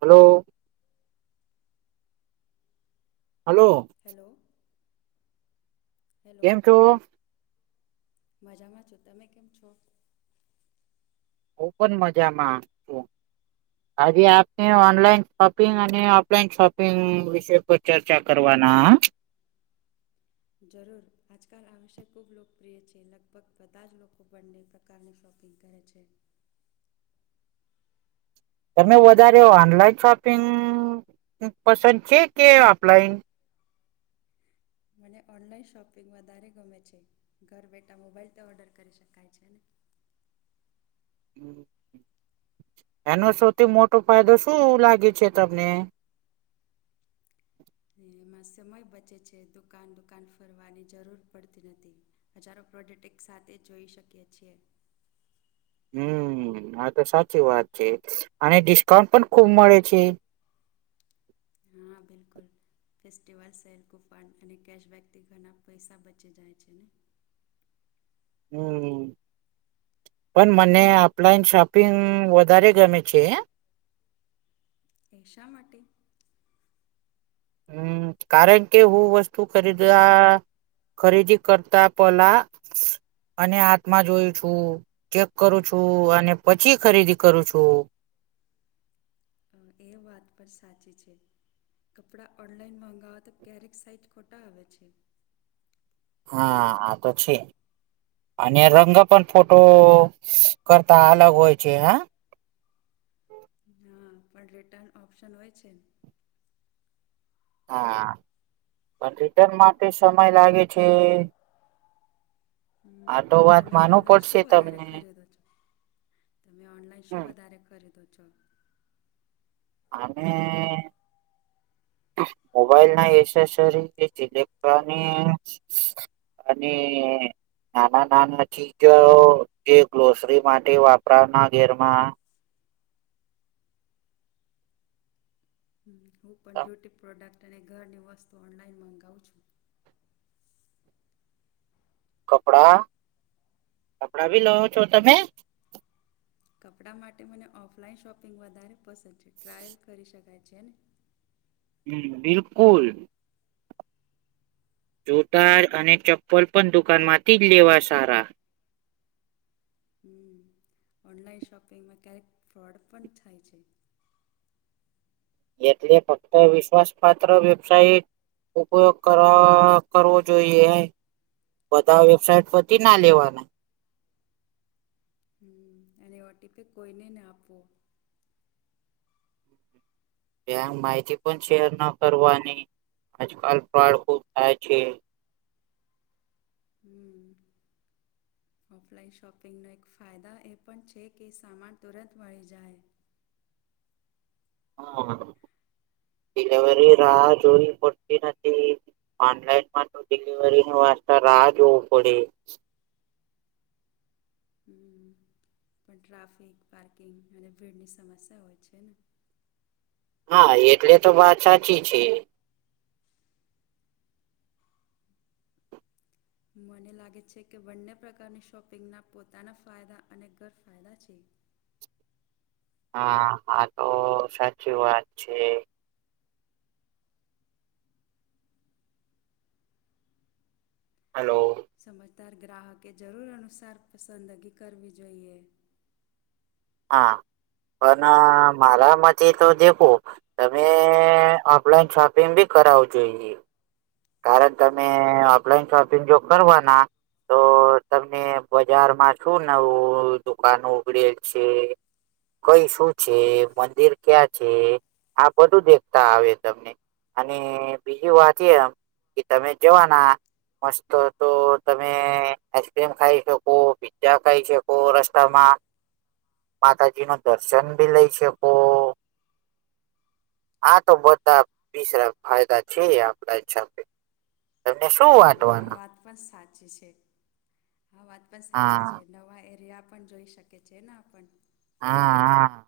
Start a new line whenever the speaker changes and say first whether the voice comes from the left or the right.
right: Hello હલોલો
left: hello hello
right: કેમ છો
left: મજામાં છો તમે કેમ છો
right: ઓ પણ મજામાં છું આજે આપને ઓનલાઈન શોપિંગ અને ઓફલાઈન શોપિંગ વિષ પર ચર્ચા કરવાના.
left: જરૂર આજકાલ આ વિષય ખૂબ લોકપ્રિય છે લગભગ બધા જ લોકો બંને પ્રકારની શોપિંગ કહે છે.
right: તમે વધારે ઓનલાઈન શોપિંગ પસંદ છે કે ઓફલાઈન
left: મને ઓનલાઈન શોપિંગ વધારે ગમે છે ઘર બેઠા મોબાઈલ તે ઓર્ડર કરી શકાય છે ને
right: એનો સૌથી મોટો ફાયદો શું લાગે છે તમને
left: એમાં સમય બચે છે દુકાન દુકાન ફરવાની જરૂર પડતી નથી. હજારો પ્રોડેક્ટ એક સાથે જોઈ શકીએ છીએ.
right: હમ આ તો સાચી વાત છે અને ડિસ્કાઉન્ટ પણ ખુબ મળે છે.
left: હા બિલકુલ ફેસ્ટિવલ સેલ કૂફાં અને કૅશબેકથી ઘણા પૈસા બચી જાય છે ને
right: હમ પણ મને ઓફલાઈન શોપિંગ વધારે ગમે છે.
left: એ શા માટે
right: હમ કારણ કે હું વસ્તુ ખરીદવા ખરીદી કરતા પલા અને હાથમાં જોયું છું ચેક કરું છું અને પછી ખરીદી કરું છું
left: એ વાત પણ સાચી છે કપડાં ઓનલાઈન મગાવવા તો ક્યારેક સાઈજ ખોટા આવે છે
right: હા હા તો છે અને રંગ પણ ફોટો કરતા અલગ હોય છે હા
left: હા પણ રિટર્ન ઓપ્શન હોય છેને
right: હા પણ રિટર્ન માટે સમય લાગે છે
left: હમ
right: આ તો વાત
left: તમે
right: માનવું
left: ઓનલાઈન
right: પડશે
left: શું વધારે
right: તમને
left: ખરીદો છો તમે ઓનલાઈન શું
right: હમ
left: વધારે ખરીદો છો
right: અને મોબાઈલ ના એસેસરી અને નાના નાના ચીજો જે ગ્રોસરી માટે વાપરાના ઘેરમાં
left: હું પણ બ્યુટી પ્રોડક્ટ અને ઘરની વસ્તુ ઓઑનલાઈન મગાવું છું
right: કપડા કપડા ભી લવો છો તમે
left: કપડાં માટે મને ઓફલાઈન શોપિંગ વધારે પસંદ છે ટ્રાયલ કરી શકાય છે ને
right: હમ બિલકુલ જોતા અને ચપલ પણ દુકાન માંથી જ લેવા સારા
left: હમ ઓનલાઈન શોપિંગમાં ક્યારેક ફ્રોડ પણ થાય છે
right: એટલે ફક્ત વિશ્વાસ પાત્ર વેબસાઇટ ઉપયોગ કર કરવો જોઈએ બધા વેબસાઇટ પરથી ના લેવાના
left: હ અને ઓટીપી કોઈને ના આપવો
right: ક માહિતી પણ શેર ન કરવાની આજકાલ પ્રડ ખુબ થાય છે
left: હમ ઓફલાઈન શોપિંગનો એક ફાયદા એ પણ છે કે સામાન તુરંત મળી જાય
right: હમલિવરી રાહ જોવી પડતી નથી ઓનલાઈન માં તો ડિલિવરી ન વાસ્તા રાહ જોવું પડે
left: હમ પણ ટ્રાફિક પાર્કિંગ અને ભીડની સમસ્યા હોય છે ને
right: હા એટલે તો વાત સાચી છે
left: મને લાગે છે કે બંને પ્રકારની શોપિંગના પોતાના ફાયદા અને ગેરફાયદા છે
right: હા હા તો સાચી વાત છે હલો
left: સમજદાર ગ્રાહકે જરૂર અનુસાર પસંદગી કરવી જોઈએ
right: હા પણ મારા મ તો દેખું તમે ઓફલાઈન શોપિંગ ભી કરાવું જોઈએ કારણ તમે ઓફલાઈન શોપિંગ જો કરવાના તો તમને બજારમાં શું નવું દુકાાન ઉગડેલ છે કઈ શું છે મંદિર ક્યાં છે આ બધું દેખતા આવે તમને અને બીજી વાત એ કે તમે જવાના મસ્ત તો તમે આઈસ્ક્રીમ ખાઈ શકો જ્યા કઈ છે કો રસ્તામાં માતાજી ન દર્શન ભી લઈ શકો આ તો બધા બસરા ફાયદા છે આપડા તમને શું
left: હા આ
right: વાટવાના
left: વાત પણ સાચી છે આ વાત પણ સાચી
right: હા
left: છે નવા એરિયા પણ જોઈ શકે છે ને આપણ
right: હા હા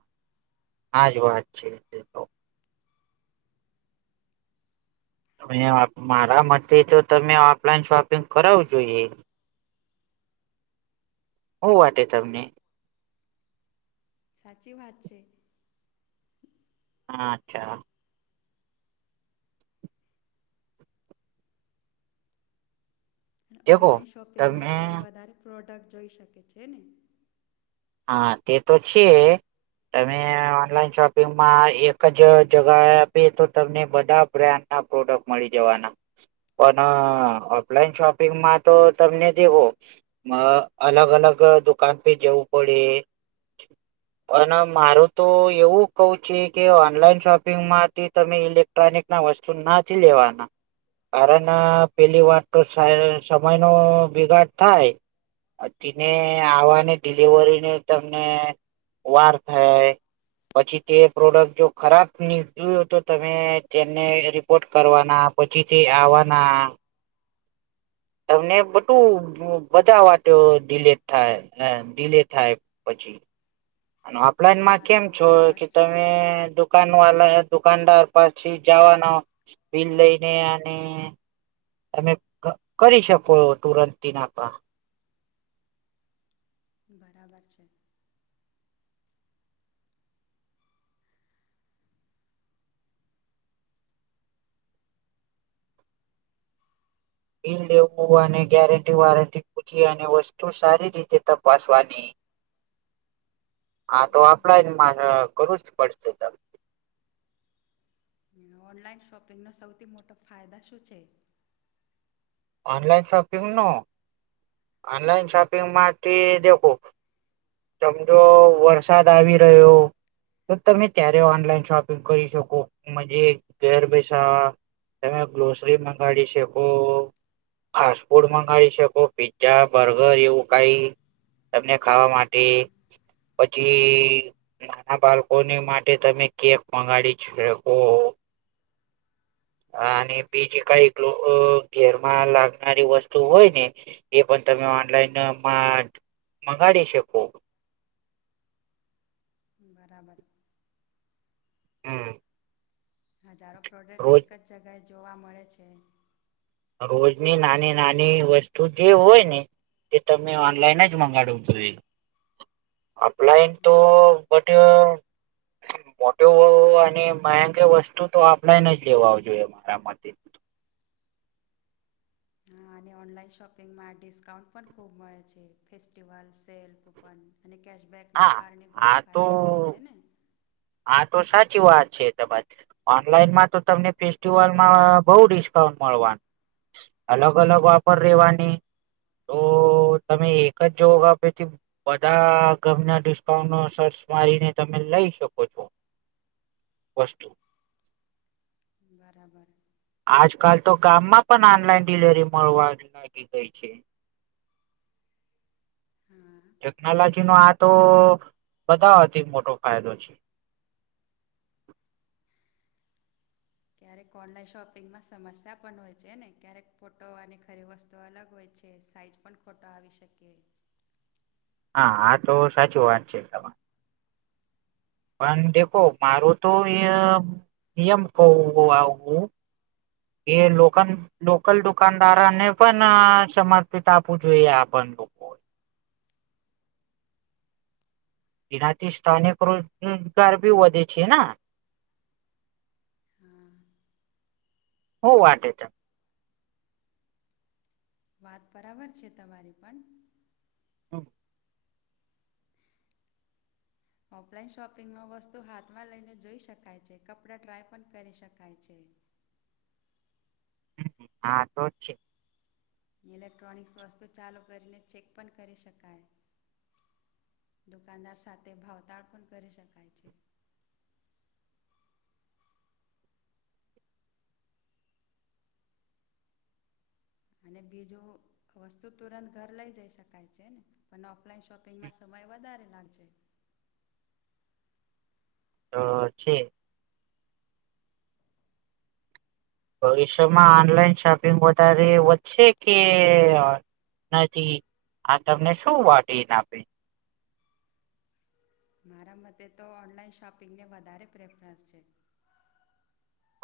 right: આજ વાત છે તો મારા માટે તો તમે ઓફલાઈન શોપિંગ કરાવું જોઈએ હું વાટે તમને
left: સાચી વાત છે
right: હા અચ્છા
left: અને
right: દેખો
left: ઓઑનલાઈન શોપિંગમાં પણ
right: તમે
left: વધારે પ્રોડક્ટ જોઈ શકે છે ને
right: હા તે તો છે તમે આ ઓનલાઈન શોપિંગમાં એક જ જગા એ આપી તો તમને બધા બ્રાન્ડ ના પ્રોડક્ટ મળી જવાના પણ આ ઓફલાઈન શોપિંગમાં તો તમને જેવો અ અલગ અલગ દુકાન પે જવું પડે અને મારું તો એવું કેવું છે કે ઓનલાઈન શોપિંગ માટે દરેક ના વસ્તુ નથી લેવાના અને ના પેલી વાર તો સમય નો બિગાડ થાય અને તેને આવાની ડિલિવરીને તમને વાર થાય પછી તે પ્રોડક્ટ જો ખરાબ નીકળું તો તમે તેમને રિપોર્ટ કરવાના પછીથી આવવાના તમને બધું બધા વાટે ડીલેટ થાય ડીલે થાય પછી
left: આ
right: ઓફલાઈનમાં
left: વાત
right: કેમ
left: તો
right: છો
left: બરાબર
right: કે
left: છે
right: તમે દુકાન વાલા દુકાનદાર પછી જવાનો બિલ લઈને અને અને કરી શકો તુરંતતી નાખવા
left: બરાબર છે.
right: બિલ લેવું અને ગેરંટી વારંટી પૂછી અને વસ્તુ સારી રીતે તપાસવાની હા તો આપડા જ માથે કરું જ પડશે
left: ને ઓનલાઈન શોપિંગનો સૌથી મોટો ફાયદા શું છે
right: ઓનલાઈન શોપિંગ નો ઓનલાઈન શોપિંગ માટે દેખો સમજો વરસાદ આવી રહ્યો તો તમે ત્યારે ઓનલાઈન શોપિંગ કરી શકો મજે ઘેર બેઠા તમે ગ્રોસરી મંગાડી શકો ફાસ્ટ ફૂડ મંગાડી શકો પીઝા બર્ગર એવું કાઈ તમને ખાવા માટે
left: હમ્મ.
right: પછી નાના બાળકો ને માટે તમે કેક મગાડી શકો અને બીજી કઈક લોકો ઘેરમાં લાવનારી વસ્તુ હોય ને એ પણ તમે ઓનલાઈન માં મંગાડી શકો
left: બરાબર
right: હમ્મ.
left: હજારો પ્રોડક્ટ એક જ જગ્યાએ જોવા મળે છે.
right: રોજની નાની નાની વસ્તુ જે હોય ને કે તમે ઓનલાઈન જ મંગાડવું જોઈએ. ઓફલાઇન તો બધે મોટો અને ભયંકર વસ્તુ તો ઓફલાઇન જ લેવા આવજો એ મારા માટે
left: હા અને ઓનલાઈન શોપિંગમાં ડિસ્કાઉન્ટ પણ ખૂબ મળે છે ફેસ્ટિવલ સેલ પર અને કેશબેકના
right: હા
left: કારણે ઘણો
right: તો
left: ફાયદો થાય છે ને
right: હા તો સાચી વાત છે તમારી ઓનલાઈનમાં તો તમને ફેસ્ટિવલમાં બઉં ડિસ્કાઉન્ટ મળવાનુ અલગ અલગ ઓફર રેવાની તો તો તમે એક જ જોગા પરથી બધા ગામના ડિસ્કાઉન્ટ નો સર્ચ મારીને તમે લઈ શકો. ઓછું વસ્તુ
left: બરાબર
right: આજકાલ તો ગામમાં પણ ઓનલાઈન ડિલીવરી મળવા ની લાગી ગઈ છે
left: હા હા.
right: ટેકનોલોજી નો આ તો બધાવાથી મોટો ફાયદો છે.
left: ક્યારેક ઓનલાઈન શોપિંગમાં સમસ્યા પણ હોય છે ને ક્યારેક ફોટો અને ખરી વસ્તુઓ અલગ હોય છે સાઈઝ પણ ખોટા આવી શકે
right: હા આ તો સાચી વાત છે તમારી પણ દેખો મારું તો એ નિયમ કઉ આવું એ લોકન લોકલ દુકાનદારોને પણ સમર્પિત આપવું જોઈએ આ પણ તો એનાથી સ્થાનિક રોજગાર ભી વધે છે ને
left: હા.
right: હું વાટે છે.
left: વાત બરાબર છે તમારી પણ
right: શું
left: ઓફલાઈન શોપિંગમાં વસ્તુ હાથમાં લઈને જઈ શકાય છે કપડા ટ્રાય પણ કરી શકાય છે
right: હા તો છે.
left: ઇલેક્ટ્રોનિક્સ વસ્તુ ચાલુ કરીને ચેક પણ કરી શકાય. દુકાનદાર સાથે ભાવતાળ પણ કરી શકાય છે. અને બીજુ વસ્તુ તુરંત ઘર લઈ જઈ શકાય છે ને પણ ઓફલાઈન શોપિંગમાં સમય વધારે લાગશે
right: અ છે. ભવિષ્યમાં ઓનલાઈન શોપિંગ વધારે વધશે કે નથી આ તમને શું વાટીન આપે.
left: મારા મતે તો ઓનલાઈન શોપિંગને વધારે પ્રેફરન્સ છે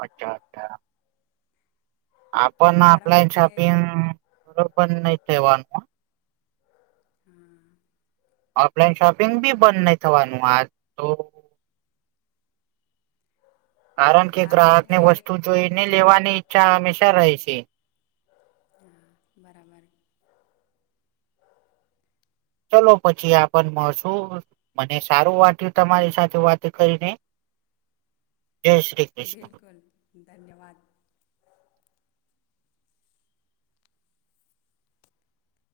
right: અચ્છા અચ્છા આપણ
left: તારા
right: ઓફલાઈન
left: મતે
right: શોપિંગ બરોબર નહી થવાનું
left: હમ
right: ઓફલાઈન શોપિંગ બી બંધ નહી થવાનું આ તો
left: તો
right: કારણ કે
left: તારા
right: ગ્રાહક
left: મતે
right: ને વસ્તુ જોઈ ને લેવાની ઈચ્છા હંમેશા રહે છે
left: હા બરાબર
right: ચલો પછી આપને મળશું મને સારું વાટ્યું તમારી સાથે વાત કરીને જય શ્રી કૃષ્ણ.
left: બિલકુલ ધન્યવાદ